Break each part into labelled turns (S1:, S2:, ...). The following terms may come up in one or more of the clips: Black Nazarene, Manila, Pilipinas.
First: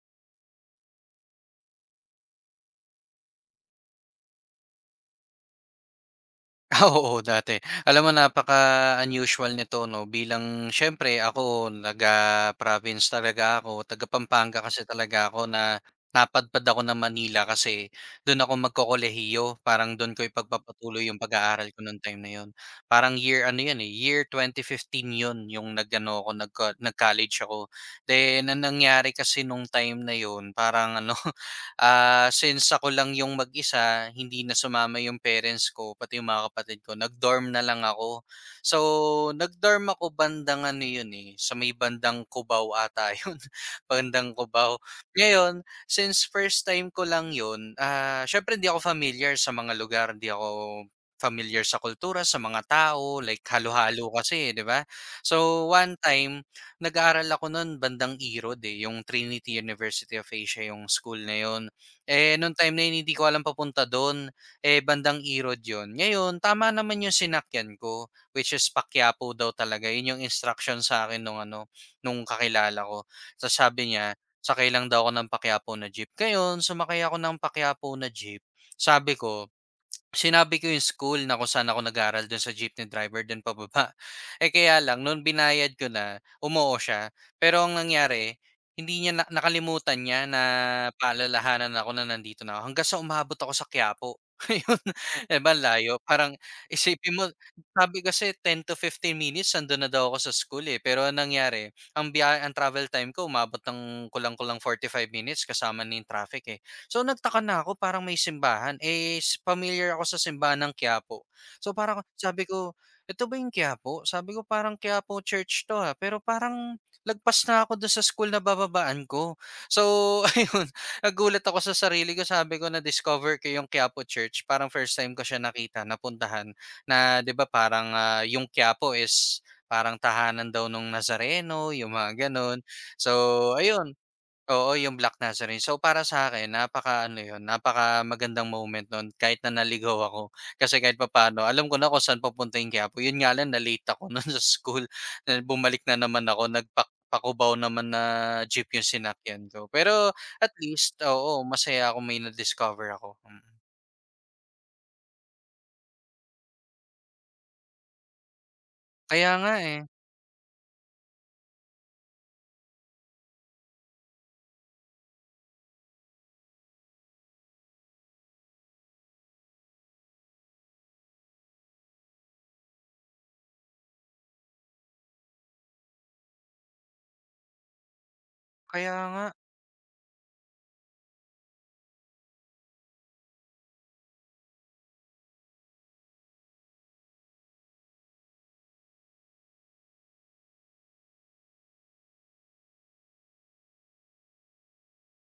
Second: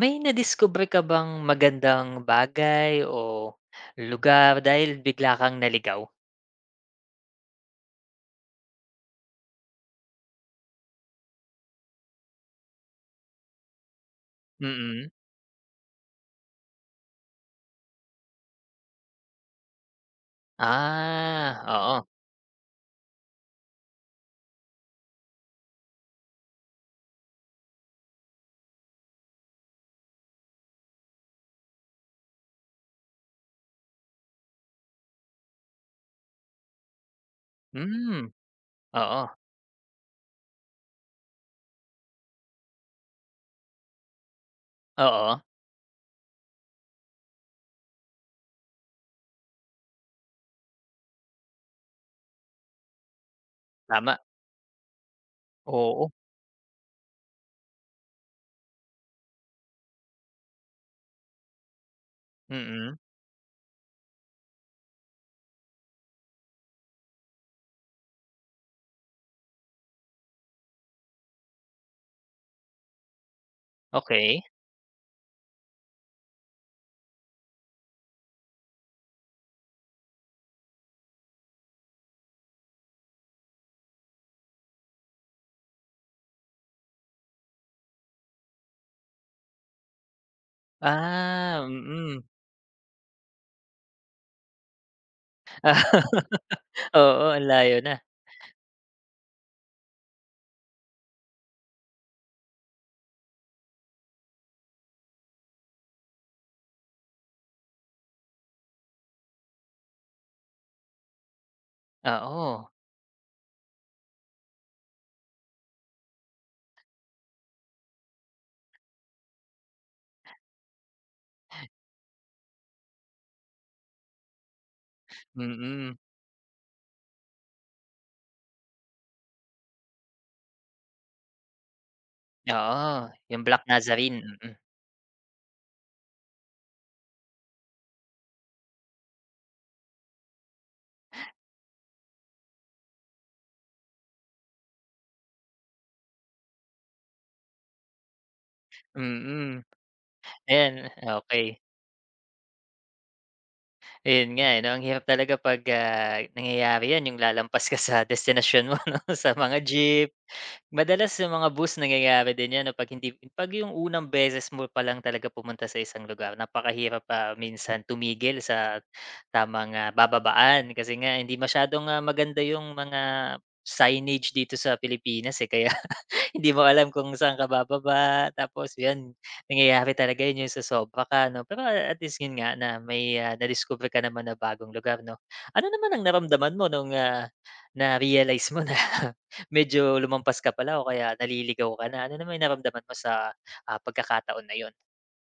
S1: May nadiskubre ka bang magandang bagay o lugar dahil bigla kang naligaw?
S2: Ah, oo dati. Alam mo, napaka-unusual nito 'no, bilang siyempre ako, taga-province talaga ako, taga Pampanga kasi
S1: Mm.
S2: talaga ako na napadpad ako ng Manila kasi do'n ako magkokolehiyo, parang do'n ko ipagpapatuloy yung
S1: Ah,
S2: pag-aaral ko nung
S1: oo.
S2: time na 'yon. Parang year 2015 'yon yung nag-college ako. Then ang nangyari kasi nung time na 'yon, parang ano, ah, since ako lang yung mag-isa, hindi na sumama yung parents ko, pati yung mga kapatid ko, nag-dorm na lang ako.
S1: Hmm,
S2: So,
S1: oo,
S2: nag-dorm ako bandang ano yun, eh, sa may bandang Cubao ata yun, bandang Cubao.
S1: oo,
S2: Ngayon, since first time ko lang yun, ah, syempre hindi ako familiar sa mga lugar, hindi ako familiar sa kultura, sa mga tao, like halo-halo
S1: tama.
S2: kasi, di ba? So, one
S1: Oo,
S2: time, nag-aaral ako noon bandang Irod, eh, yung Trinity University of Asia, yung school na yun. Eh, nung time na
S1: mm,
S2: yun hindi ko alam papunta dun, eh, bandang Irod yun. Ngayon tama naman yung sinakyan ko, which is pa-Quiapo daw talaga, yun yung instruction sa akin nung ano, nung kakilala ko. Tapos sabi niya,
S1: okey.
S2: sakay lang daw ako ng pa na jeep. Ngayon sumakay ako ng pa na jeep, sabi ko Sinabi ko yung school na kung saan ako nag-aral dun sa jeepney driver dun pababa. Eh, kaya lang noon binayad ko na, umoo siya. Pero ang nangyari, hindi niya na nakalimutan niya na
S1: Ah,
S2: paalalahanan ako na
S1: mm.
S2: nandito na ako hanggang sa umabot ako sa Quiapo. Ayun, 'di ba ang layo? Parang isipin
S1: Oo,
S2: mo,
S1: ang layo na.
S2: sabi kasi 10 to 15 minutes nandun na daw ako sa school, eh. Pero ang nangyari, ang travel time ko umabot ng kulang-kulang 45 minutes kasama na yung traffic, eh. So nagtaka na ako, parang may simbahan, eh, familiar ako sa simbahan ng Quiapo. So parang sabi
S1: Oo,
S2: ko, "Ito ba yung Quiapo?" Sabi ko, "Parang Quiapo church 'to, ah." Pero parang lagpas na ako dun sa school na bababaan ko. So ayun, nagulat ako sa sarili ko, sabi ko na-discover ko yung Quiapo church, parang first time ko siya nakita,
S1: mm,
S2: napuntahan na, 'di ba, parang, ah, yung Quiapo is parang tahanan daw nung Nazareno, yung mga gano'n.
S1: oo,
S2: So,
S1: yung Black
S2: ayun.
S1: Nazarene, mm,
S2: Oo, yung Black Nazarene. So, para sa akin, napakaano yun, napaka magandang moment nun kahit na naligaw ako. Kasi kahit papaano alam ko na kung saan papunta yung Quiapo. Yun nga lang, na-late ako nun sa school, na bumalik na naman ako, nagpa naman na jeep yung sinakyan
S1: mm,
S2: ko. Pero at
S1: ayan,
S2: least, oo,
S1: okey.
S2: masaya ako, may na-discover ako, mm.
S1: Ayun nga, eh, 'no, ang hirap talaga 'pag, ah, nangyayari 'yan, yung lalampas ka sa destinasyon mo 'no,
S2: Kaya
S1: sa
S2: nga,
S1: mga
S2: eh.
S1: jeep. Madalas sa mga bus nangyayari din 'yan 'no, 'pag yung unang beses mo pa lang talaga pumunta sa isang lugar, napakahirap pa minsan tumigil sa tamang, ah, bababaan kasi nga hindi masyadong, ah, maganda yung mga signage dito sa Pilipinas, eh, kaya hindi mo alam kung saan ka bababa tapos
S2: Kaya
S1: yun,
S2: nga.
S1: nangyayari talaga yun yung sosobra ka 'no, pero at least yun nga na may, ah, nadiskubre ka naman na bagong lugar 'no. Ano naman ang naramdaman mo nung, ah, na-realize mo na medyo lumampas ka pala o kaya naliligaw ka na, ano naman yung naramdaman mo sa, ah, pagkakataon na yun?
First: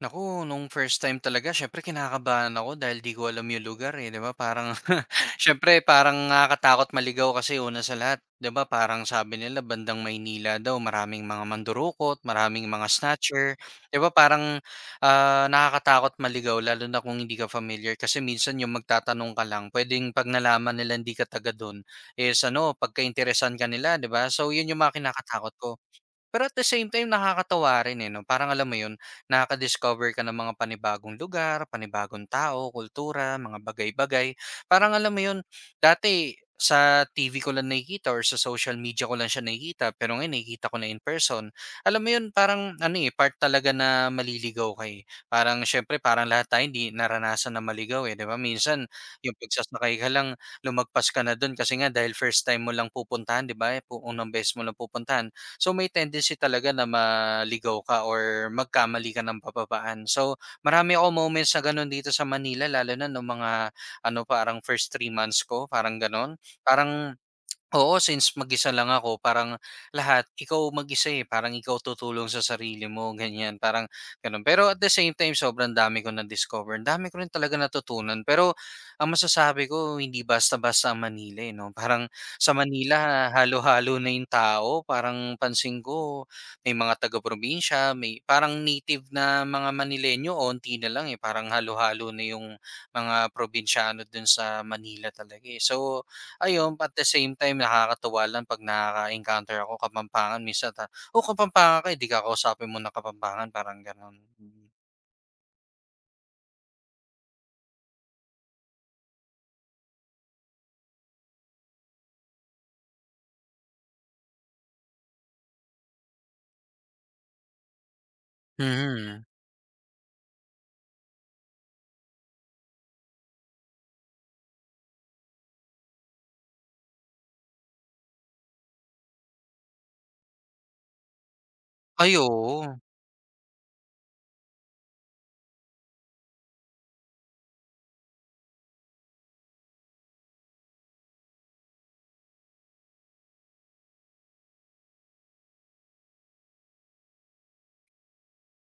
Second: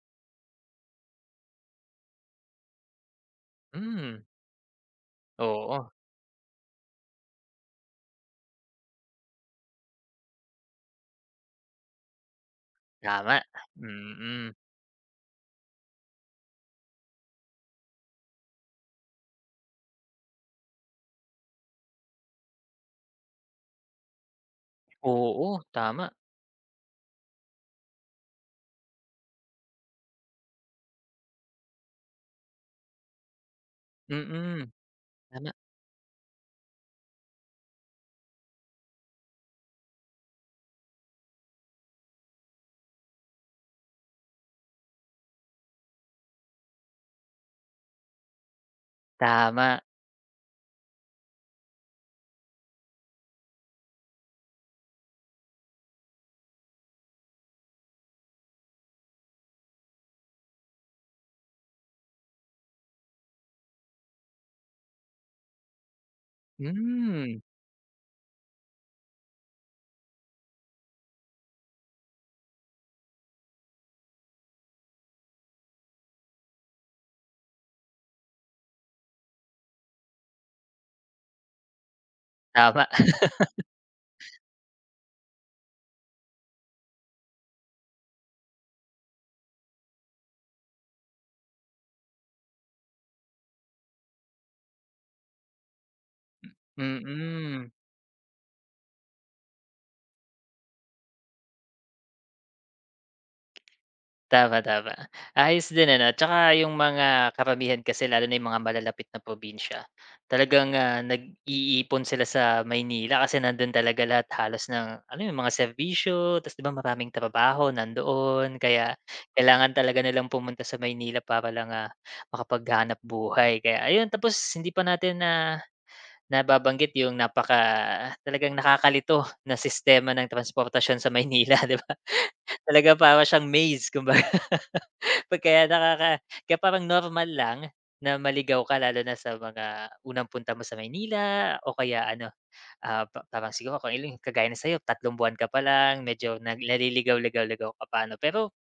S2: Naku, nung first time talaga, syempre kinakabahan ako dahil di ko alam yung lugar, eh, 'di
S1: Hmm,
S2: ba? Parang syempre
S1: oo,
S2: parang nakakatakot maligaw kasi una sa lahat, 'di ba? Parang sabi nila bandang Maynila daw maraming mga mandurukot, maraming mga
S1: tama,
S2: snatcher, 'di ba?
S1: mm.
S2: Parang, ah, nakakatakot maligaw lalo na kung hindi ka familiar, kasi minsan yung magtatanong ka lang, puwedeng 'pag nalaman nila hindi ka taga dun is ano, pagkainteresan ka nila, 'di ba? So, yun yung mga kinakatakot
S1: Oo,
S2: ko.
S1: tama,
S2: Pero at the same time nakakatuwa rin, eh, 'no? Parang alam mo 'yun, nakaka-discover ka ng mga panibagong lugar, panibagong tao, kultura, mga bagay-bagay.
S1: mm,
S2: Parang alam mo 'yun,
S1: tama,
S2: dati sa TV ko lang nakikita or sa social media ko lang siya nakikita, pero ngayon nakikita ko na in person. Alam mo 'yun, parang ano, eh, part talaga na maliligaw ka, eh. Parang siyempre, parang lahat tayo hindi naranasan na maligaw, eh, 'di ba? Minsan yung
S1: tama,
S2: pagsasakay ka lang, lumagpas ka na dun kasi nga dahil first time mo lang pupuntahan, 'di ba? Unang beses mo lang pupuntahan. So may tendency talaga na maligaw ka or magkamali ka ng pababaan. So marami ako moments na ganun dito sa Manila, lalo na nung mga ano, parang first 3 months ko, parang ganun. Parang,
S1: hmm,
S2: oo, since mag-isa lang ako, parang lahat ikaw mag-isa, eh, parang ikaw tutulong sa sarili mo ganyan, parang gano'n. Pero at the same time sobrang dami ko na-discover, ang dami ko rin talaga natutunan. Pero ang masasabi ko, hindi basta-basta ang Manila, eh, 'no. Parang sa
S1: tama.
S2: Manila halo-halo na yung tao, parang pansin ko, may mga taga-probinsya, may parang native na mga Manilenyo onti na lang, eh, parang halo-halo na yung mga probinsyano dun sa Manila talaga, eh. So ayun, at the same time
S1: Mm.
S2: nakakatuwa lang 'pag nakaka-encounter ako Kapampangan minsan, ta "Oh, Kapampangan ka, eh, 'di kakausapin mo na Kapampangan." Parang gano'n. Mm.
S1: Tama, tama. Ayos din ano, 'tsaka yung mga karamihan kasi lalo na yung mga malalapit na probinsya, talagang, ah, nag-iipon sila sa Maynila kasi nandun talaga lahat halos ng alam mo yung mga serbisyo, ta's 'di ba maraming trabaho nandoon, kaya
S2: Mhm.
S1: kailangan talaga nilang pumunta sa Maynila para lang, ah, makapaghanap buhay. Kaya ayun, tapos hindi pa natin na nababanggit yung napaka talagang nakakalito na sistema ng transportasyon sa Maynila, 'di ba?
S2: Ay, oo.
S1: Talaga para siyang maze kung 'Pag kaya nakaka kaya parang normal lang na maligaw ka lalo na sa mga unang punta mo sa Maynila o kaya ano, ah, parang siguro kung iling kagaya ng sa'yo 3 buwan ka pa lang medyo naliligaw-ligaw-ligaw ka pa ano. Pero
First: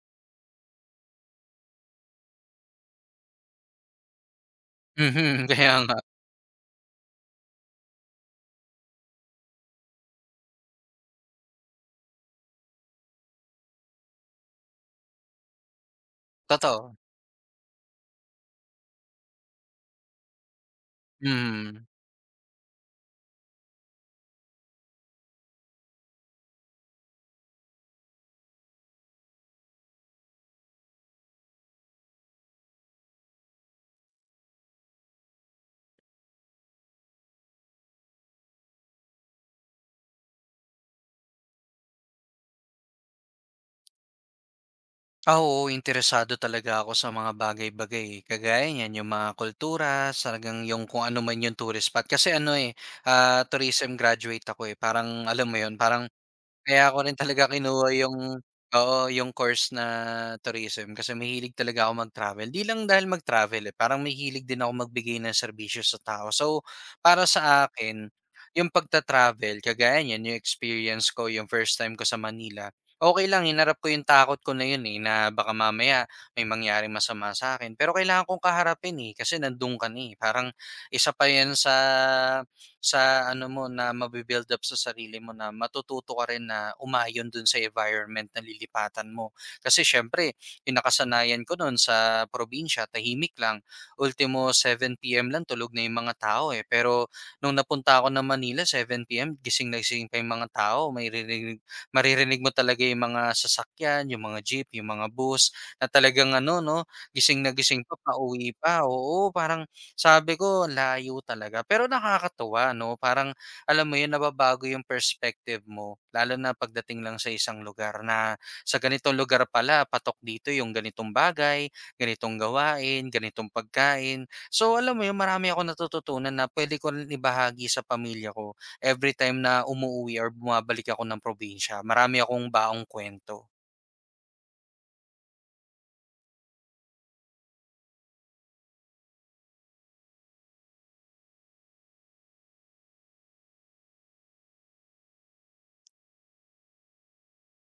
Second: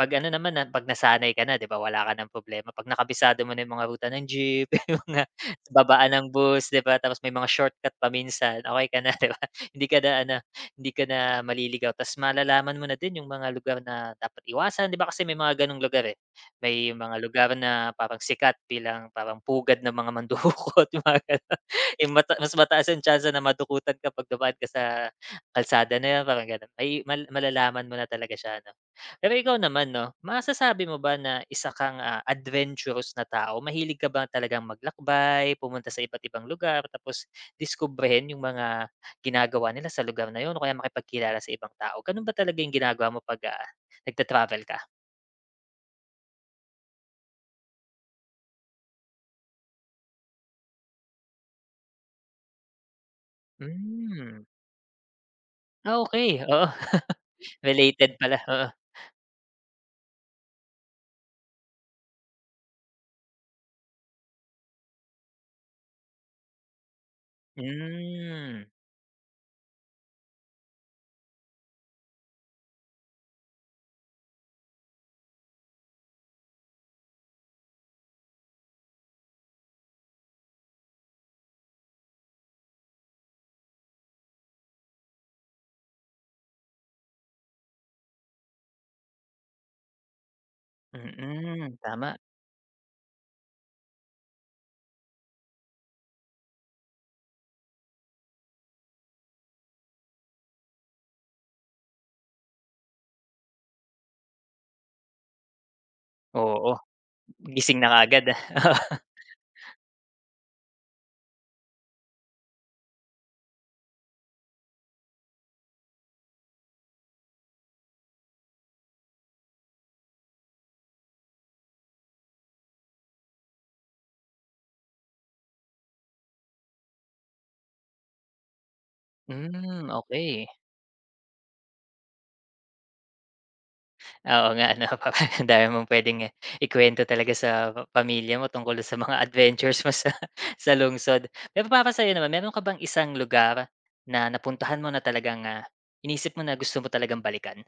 S1: 'Pag ano naman na 'pag nasanay ka na 'di ba wala ka ng problema, 'pag nakabisado mo na yung mga ruta ng jeep, yung mga
S2: Mhm, kaya nga.
S1: babaan ng bus 'di ba, tapos may mga shortcut pa minsan, okey ka na 'di ba? Hindi ka na ano, hindi ka na maliligaw tapos malalaman mo na din yung mga lugar na dapat iwasan 'di ba kasi may mga gano'ng lugar, eh.
S2: Totoo.
S1: May mga lugar na parang sikat bilang parang pugad ng mga mandukot yung mga gano'n,
S2: Mhm.
S1: yung mas mataas yung chance na madukutan ka 'pag dumaan ka sa kalsada na 'yan parang gano'n. May malalaman mo na talaga siya ano. Pero ikaw naman 'no, masasabi mo ba na isa kang, ah, adventurous na tao? Mahilig ka ba talagang maglakbay, pumunta sa iba't ibang lugar, tapos diskubrihin yung mga ginagawa nila sa lugar na yun o kaya makipagkilala sa ibang tao? Ganun ba talaga yung ginagawa mo 'pag, ah, nagta-travel ka?
S2: Ah, oo, interesado talaga ako sa mga bagay-bagay, eh. Kagaya niyan, yung mga kultura, talagang yung kung ano man yung tourist spot. Kasi ano, eh, ah, tourism
S1: Hmm,
S2: graduate ako, eh. Parang alam mo yun,
S1: ah,
S2: parang
S1: okey, oo,
S2: kaya ako rin talaga kinuha
S1: related
S2: yung,
S1: pala, oo.
S2: oo, yung course na tourism kasi mahilig talaga ako mag-travel. 'Di lang dahil mag-travel, eh, parang mahilig din ako magbigay ng serbisyo sa tao. So, para
S1: Hmm,
S2: sa akin,
S1: mm,
S2: yung pagta-travel kagaya niyan, yung experience ko, yung first time ko sa Manila, okay lang hinarap ko yung takot ko na yun, eh, na baka mamaya may mangyaring masama sa akin. Pero kailangan kong kaharapin, eh, kasi nandun ka na, eh. Parang isa pa yan sa ano mo na mabibuild up sa sarili mo, na matututo ka rin na umayon dun sa environment na lilipatan mo. Kasi siyempre, yung nakasanayan ko
S1: Mm-mm.
S2: nun
S1: Tama,
S2: sa probinsya, tahimik lang. Ultimo 7 p.m. lang tulog na yung mga tao, eh. Pero nung napunta ako ng Manila, 7 p.m., gising na gising pa yung mga tao. Maririnig mo talaga yung mga sasakyan, yung mga jeep, yung mga bus, na talagang ano,
S1: oo,
S2: no, gising na
S1: gising
S2: gising
S1: na
S2: pa,
S1: agad
S2: pauwi
S1: ah,
S2: pa.
S1: oo.
S2: Oo, parang sabi ko, layo talaga. Pero nakakatuwa, no? Parang, alam mo yun, nababago yung perspective mo. Lalo na pagdating lang sa isang lugar na sa ganitong lugar pala, patok dito yung ganitong bagay, ganitong gawain, ganitong pagkain. So, alam mo yun, marami ako natututunan na pwede ko rin ibahagi sa pamilya ko every time na
S1: Hmm,
S2: umuwi or
S1: okay.
S2: bumabalik ako ng probinsya. Marami akong baong kwento.
S1: Oo nga ano ang dami mong puwedeng ikuwento talaga sa pamilya mo tungkol sa mga adventures mo sa sa lungsod. Pero para sa'yo naman, meron ka bang isang lugar na napuntahan mo na talagang, ah, inisip mo na gusto mo talagang balikan?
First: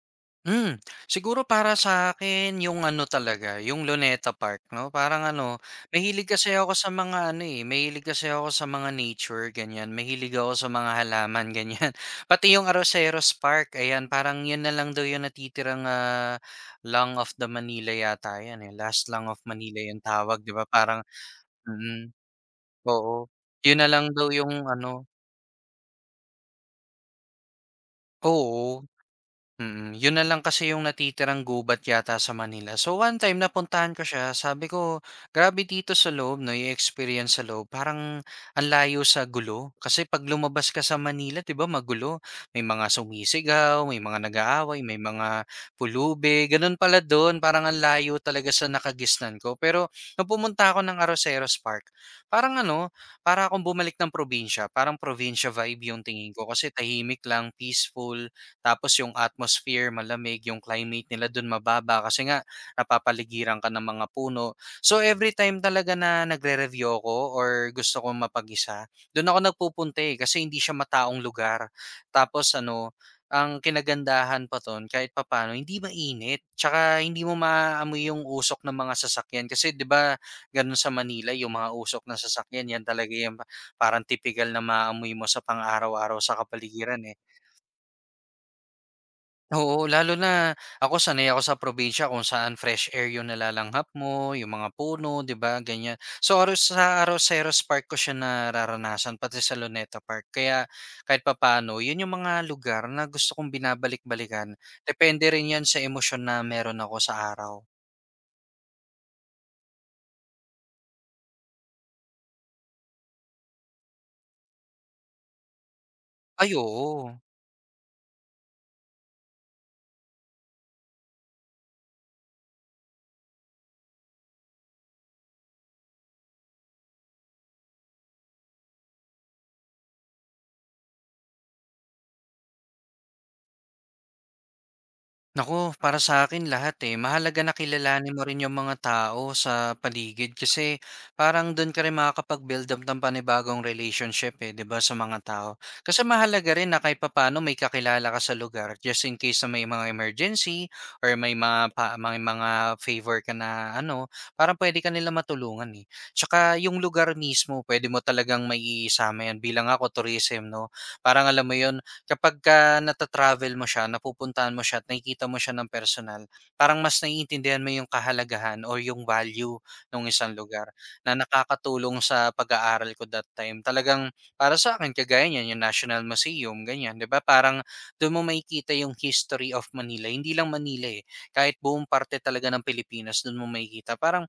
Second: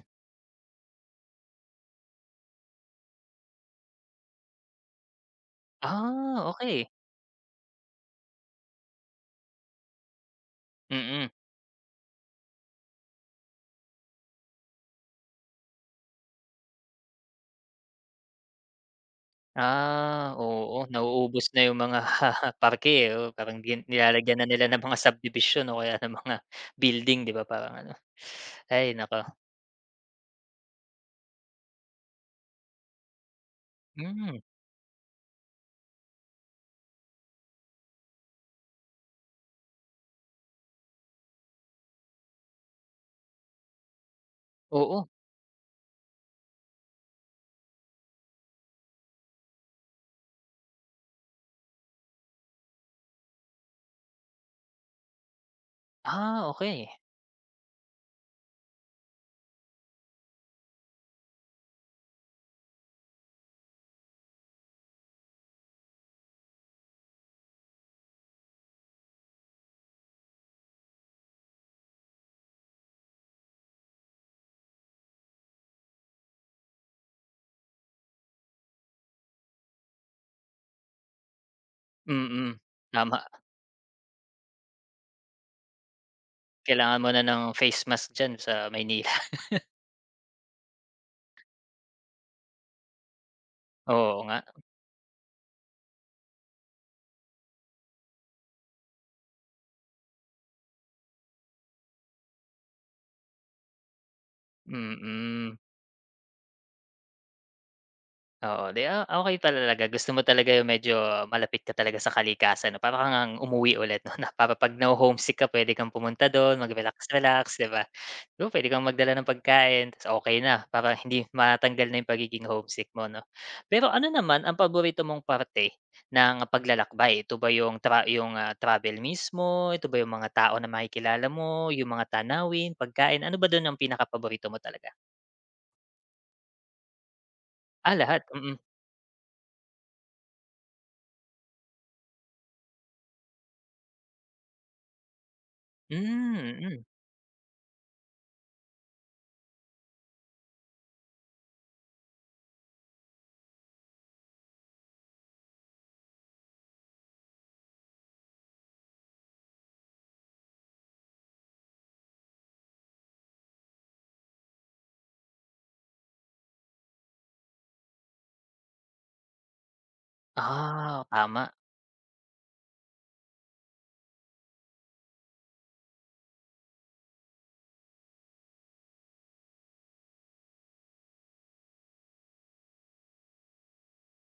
S2: Hmm, siguro para sa akin yung ano talaga, yung Luneta Park 'no, parang ano, mahilig
S1: Ah,
S2: kasi ako
S1: okey.
S2: sa mga ano, eh, mahilig kasi ako sa mga nature ganyan, mahilig ako sa mga
S1: Mm.
S2: halaman ganyan. Pati yung Arroceros Park ayan, parang yun na lang daw yung natitirang, ah, Lung of the Manila yata yan, eh, Last Lung of Manila yung
S1: Ah,
S2: tawag, 'di ba,
S1: oo,
S2: parang
S1: nauubos na yung mga
S2: mm,
S1: parke, eh,
S2: oo.
S1: oo, parang
S2: Yun na lang daw
S1: nilalagyan na nila
S2: yung
S1: ng mga
S2: ano,
S1: subdivision o kaya ng mga building, 'di ba, parang ano.
S2: oo.
S1: Ay naku,
S2: Mm, yun na lang kasi yung natitirang gubat yata sa Manila. So one time napuntahan ko siya,
S1: hmm,
S2: sabi ko, grabe dito sa loob, no, yung experience sa loob, parang ang layo sa gulo. Kasi pag lumabas ka sa Manila, 'di ba, magulo. May mga sumisigaw, may mga nag-aaway, may
S1: oo.
S2: mga pulubi, ganun pala doon, parang ang layo talaga sa nakagisnan ko. Pero nung pumunta ako ng Arroceros Park, parang ano, para akong bumalik ng probinsya, parang probinsya vibe yung tingin
S1: Ah,
S2: ko, kasi
S1: okey.
S2: tahimik lang, peaceful, tapos yung atmosphere malamig, yung climate nila dun mababa kasi nga napapaligiran ka ng mga puno. So every time talaga na nagre-review ako or gusto kong mapag-isa, doon ako nagpupunta, eh, kasi hindi siya mataong lugar. Tapos ano, ang kinagandahan pa ton, kahit papaano hindi mainit. Tsaka hindi mo maaamoy yung usok ng mga sasakyan kasi 'di ba ganun sa Manila, yung mga usok ng
S1: Mm,
S2: sasakyan yan talaga
S1: tama.
S2: yung parang typical na maaamoy mo sa pang-araw-araw sa
S1: Kailangan
S2: kapaligiran,
S1: mo
S2: eh.
S1: na ng face mask diyan sa Maynila.
S2: Oo, lalo na ako, sanay ako sa probinsya kung saan fresh air yung nalalanghap mo,
S1: Oo nga,
S2: yung mga puno, 'di ba, ganyan. So, aro sa Arroceros Park ko siya nararanasan, pati sa Luneta Park. Kaya kahit papaano, yun yung mga lugar na gusto kong binabalik-balikan. Depende rin
S1: mm.
S2: yan sa emosyon na meron ako sa araw.
S1: Oo, 'di, ah, okey pala talaga gusto mo talaga yung medyo malapit ka talaga sa kalikasan 'no, para ka ngang umuwi ulit 'no, na para 'pag naho-homesick ka puwede kang pumunta
S2: Ay,
S1: dun
S2: oo.
S1: mag-relax-relax, 'di ba? Oo, pwede kang magdala ng pagkain ta's okey na para hindi matanggal na yung pagiging homesick mo 'no. Pero ano naman ang paborito mong parte ng paglalakbay? Ito ba yung ah, travel mismo, ito ba yung mga tao na makikilala mo, yung mga tanawin, pagkain, ano ba dun ang pinakapaborito mo talaga?
S2: Nako, para sa akin lahat, eh. Mahalaga na
S1: Ah,
S2: kilalanin
S1: lahat.
S2: mo rin
S1: Mm-mm.
S2: yung
S1: Mm.
S2: mga tao sa paligid kasi parang dun ka rin makakapag-build up ng panibagong relationship, eh, 'di ba, sa mga tao. Kasi mahalaga
S1: Hmm,
S2: rin na
S1: mm.
S2: kahit papaano may kakilala ka sa lugar just in case na may mga emergency or may mga favor ka na ano, parang puwede ka nila matulungan, eh. Tsaka yung lugar mismo puwede mo talagang maiisama yan, bilang ako tourism 'no, parang alam mo yon, kapag nata-travel mo siya, napupuntahan mo siya at nakikita mo siya ng personal, parang mas naiintindihan mo yung kahalagahan or yung value ng isang lugar,
S1: Ah,
S2: na
S1: tama.
S2: nakakatulong sa pag-aaral ko that time. Talagang para sa akin, kagaya niyan, yung National Museum, ganyan, di ba? Parang doon mo makikita yung history of Manila. Hindi lang Manila, eh. Kahit buong parte talaga ng Pilipinas, doon mo makikita. Parang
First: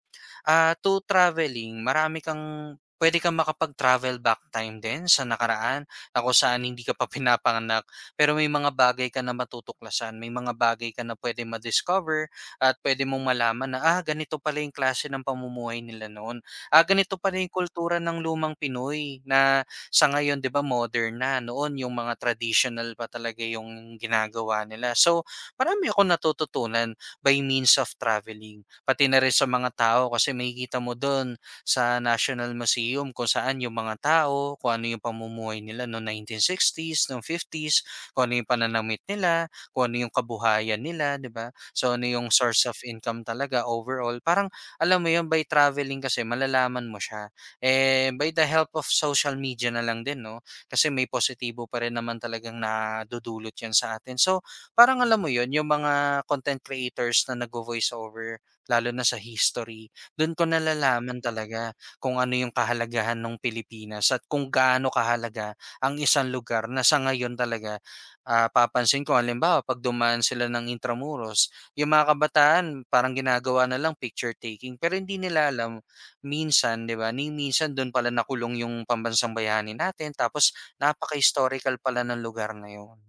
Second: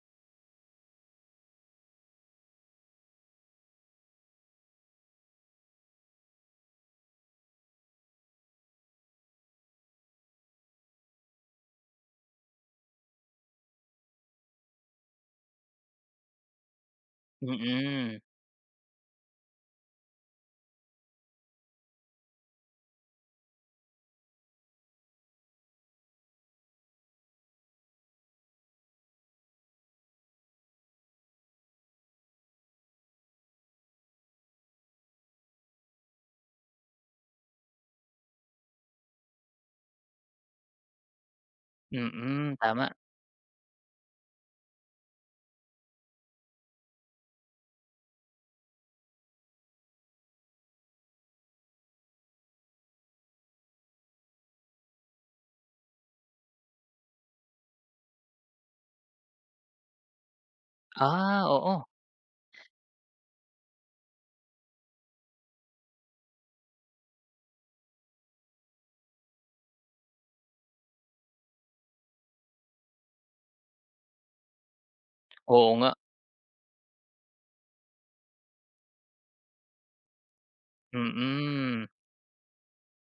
S2: ah, to traveling, marami kang pwede kang makapag-travel back time din sa nakaraan na kung saan hindi ka pa pinapanganak, pero may mga bagay ka na matutuklasan, may mga bagay ka na pwede ma-discover, at pwede mong malaman na, ah, ganito pala yung klase ng pamumuhay nila noon. Ah, ganito pala yung kultura ng
S1: Mm.
S2: lumang Pinoy, na sa ngayon, di ba, modern na. Noon, yung mga traditional pa talaga yung ginagawa nila. So, marami akong natututunan by means of traveling. Pati na rin sa mga tao, kasi makikita mo doon sa National Museum kung saan yung mga tao, kung ano yung pamumuhay nila noong 1960s, noong 50s, kung ano yung pananamit nila, kung ano yung kabuhayan nila, 'di ba? So ano yung
S1: Mm,
S2: source of
S1: tama.
S2: income talaga overall. Parang alam mo yun, by traveling kasi malalaman mo siya. Eh, by the help of social media na lang din, no? Kasi may positibo pa rin naman talagang nadudulot 'yan sa atin. So parang alam mo yun, yung mga content creators na nag-voice over lalo na sa history, do'n ko nalalaman
S1: Ah,
S2: talaga
S1: oo.
S2: kung ano yung kahalagahan ng Pilipinas at kung gaano kahalaga ang isang lugar na sa ngayon talaga, ah, papansin ko halimbawa 'pag dumaan sila ng Intramuros, yung mga kabataan parang ginagawa na lang picture taking pero hindi nila
S1: Oo
S2: alam
S1: nga,
S2: minsan, 'di ba, ni minsan do'n pala nakulong yung pambansang bayani natin, tapos napaka-historical
S1: mm.
S2: pala ng lugar na yun.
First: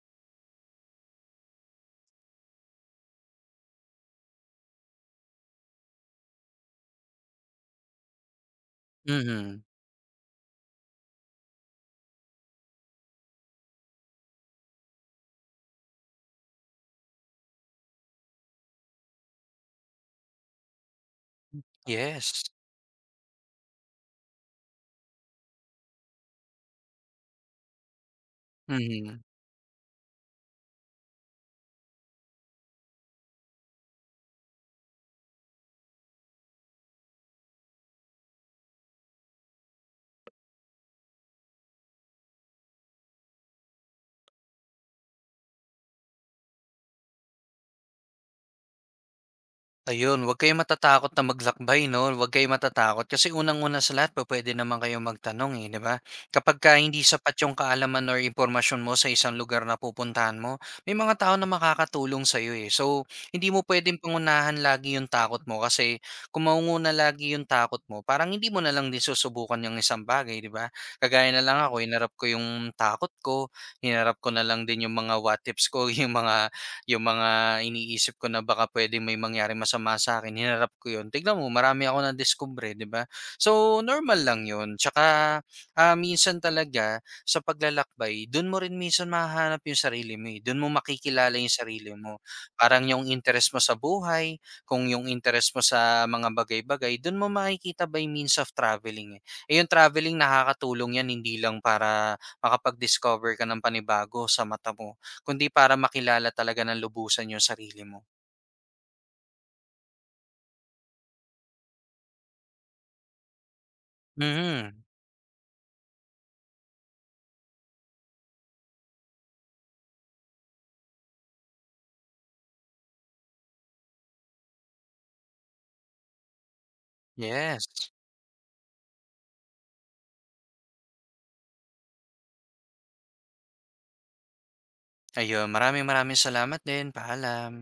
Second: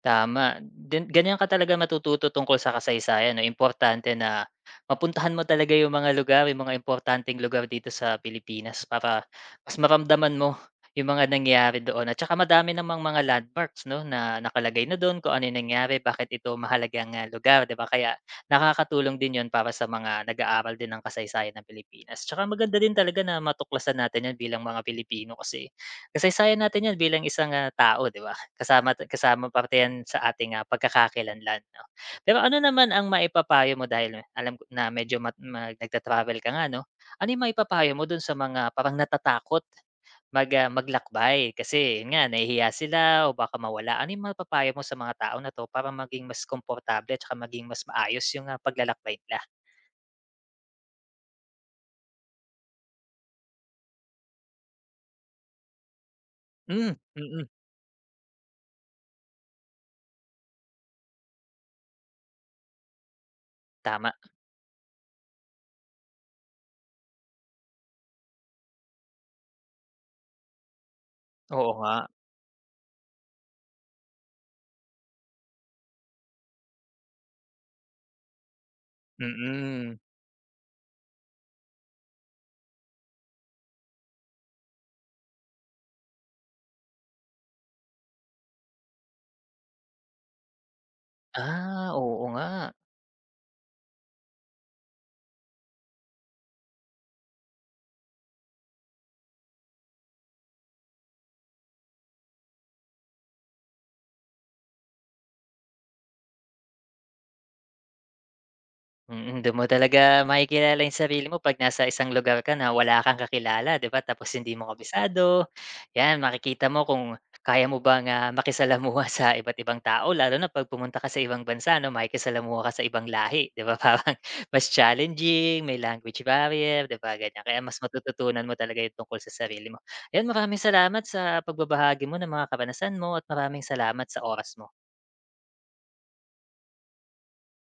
S1: Tama, din ganyan ka talaga matututo tungkol sa kasaysayan 'no, importante na mapuntahan mo talaga yung mga lugar, yung mga importanteng lugar dito sa Pilipinas para
S2: Mhm,
S1: mas maramdaman mo yung mga nangyayari doon at saka madami namang mga landmarks 'no, na nakalagay na doon kung ano yung nangyari, bakit ito mahalagang, ah, lugar 'di ba? Kaya nakakatulong din yon para sa mga nag-aaral din ng kasaysayan ng Pilipinas.
S2: yes.
S1: Tsaka maganda din talaga na matuklasan natin 'yan bilang mga Pilipino kasi kasaysayan natin 'yan bilang isang, ah, tao 'di ba? Kasama
S2: Mhm.
S1: kasama parte 'yan sa ating, ah, pagkakakilanlan 'no. Pero ano naman ang maipapayo mo dahil alam ko na medyo mat mag nagta-travel ka nga 'no. Ano yung maipapayo mo dun sa mga parang natatakot ah, maglakbay kasi yun nga nahihiya sila o baka mawala. Ano yung mapapayo mo sa mga tao na 'to para maging mas komportable at saka maging mas maayos yung, ah, paglalakbay nila?
S2: Ayun, huwag kayong matatakot na maglakbay 'no, huwag kayong matatakot kasi unang-una sa lahat pupuwede naman kayong magtanong, eh, 'di ba? Kapagka
S1: Hmm,
S2: hindi
S1: mm,
S2: sapat
S1: mm.
S2: yung kaalaman or impormasyon mo sa isang lugar na pupuntahan mo, may mga tao na makakatulong sa'yo, eh. So, hindi mo puwedeng
S1: Tama.
S2: pangunahan lagi yung takot mo kasi kung mangunguna lagi yung takot mo, parang hindi mo na lang din susubukan yung isang bagay, 'di ba? Kagaya na lang
S1: Oo
S2: ako,
S1: nga,
S2: hinarap ko yung takot ko, hinarap ko na lang din yung mga what ifs ko, yung mga iniisip ko na baka puwedeng may
S1: mm.
S2: mangyari masama
S1: Mm.
S2: sa akin, hinarap ko 'yun. Tignan mo, marami ako na discover, 'di ba? So, normal lang 'yun. Tsaka, ah, minsan talaga sa paglalakbay dun mo rin minsan mahahanap yung sarili mo, eh. Dun mo makikilala yung
S1: Ah,
S2: sarili mo.
S1: oo nga.
S2: Parang yung interes mo sa buhay, kung yung interes mo sa mga bagay-bagay, dun mo makikita by means of traveling, eh. Eh, yung traveling nakakatulong 'yan, hindi lang para makapag-discover ka ng panibago sa mata mo, kundi para makilala talaga ng lubusan yung sarili mo.
S1: Mm, dun mo talaga makikilala yung sarili mo 'pag nasa isang lugar ka na wala kang kakilala, 'di ba? Tapos hindi mo
S2: Mm,
S1: kabisado, 'yan makikita mo kung kaya mo bang, ah, makisalamuha sa iba't ibang tao lalo na 'pag pumunta ka sa ibang bansa 'no, makikisalamuha ka sa ibang lahi, 'di ba? Parang mas challenging, may language barrier, 'di ba, ganyan. Kaya
S2: yes.
S1: mas matututunan mo talaga yung tungkol sa sarili mo. Ayan, maraming salamat sa pagbabahagi mo ng mga karanasan mo at maraming salamat sa oras mo.
S2: Ayun, maraming maraming salamat din. Paalam.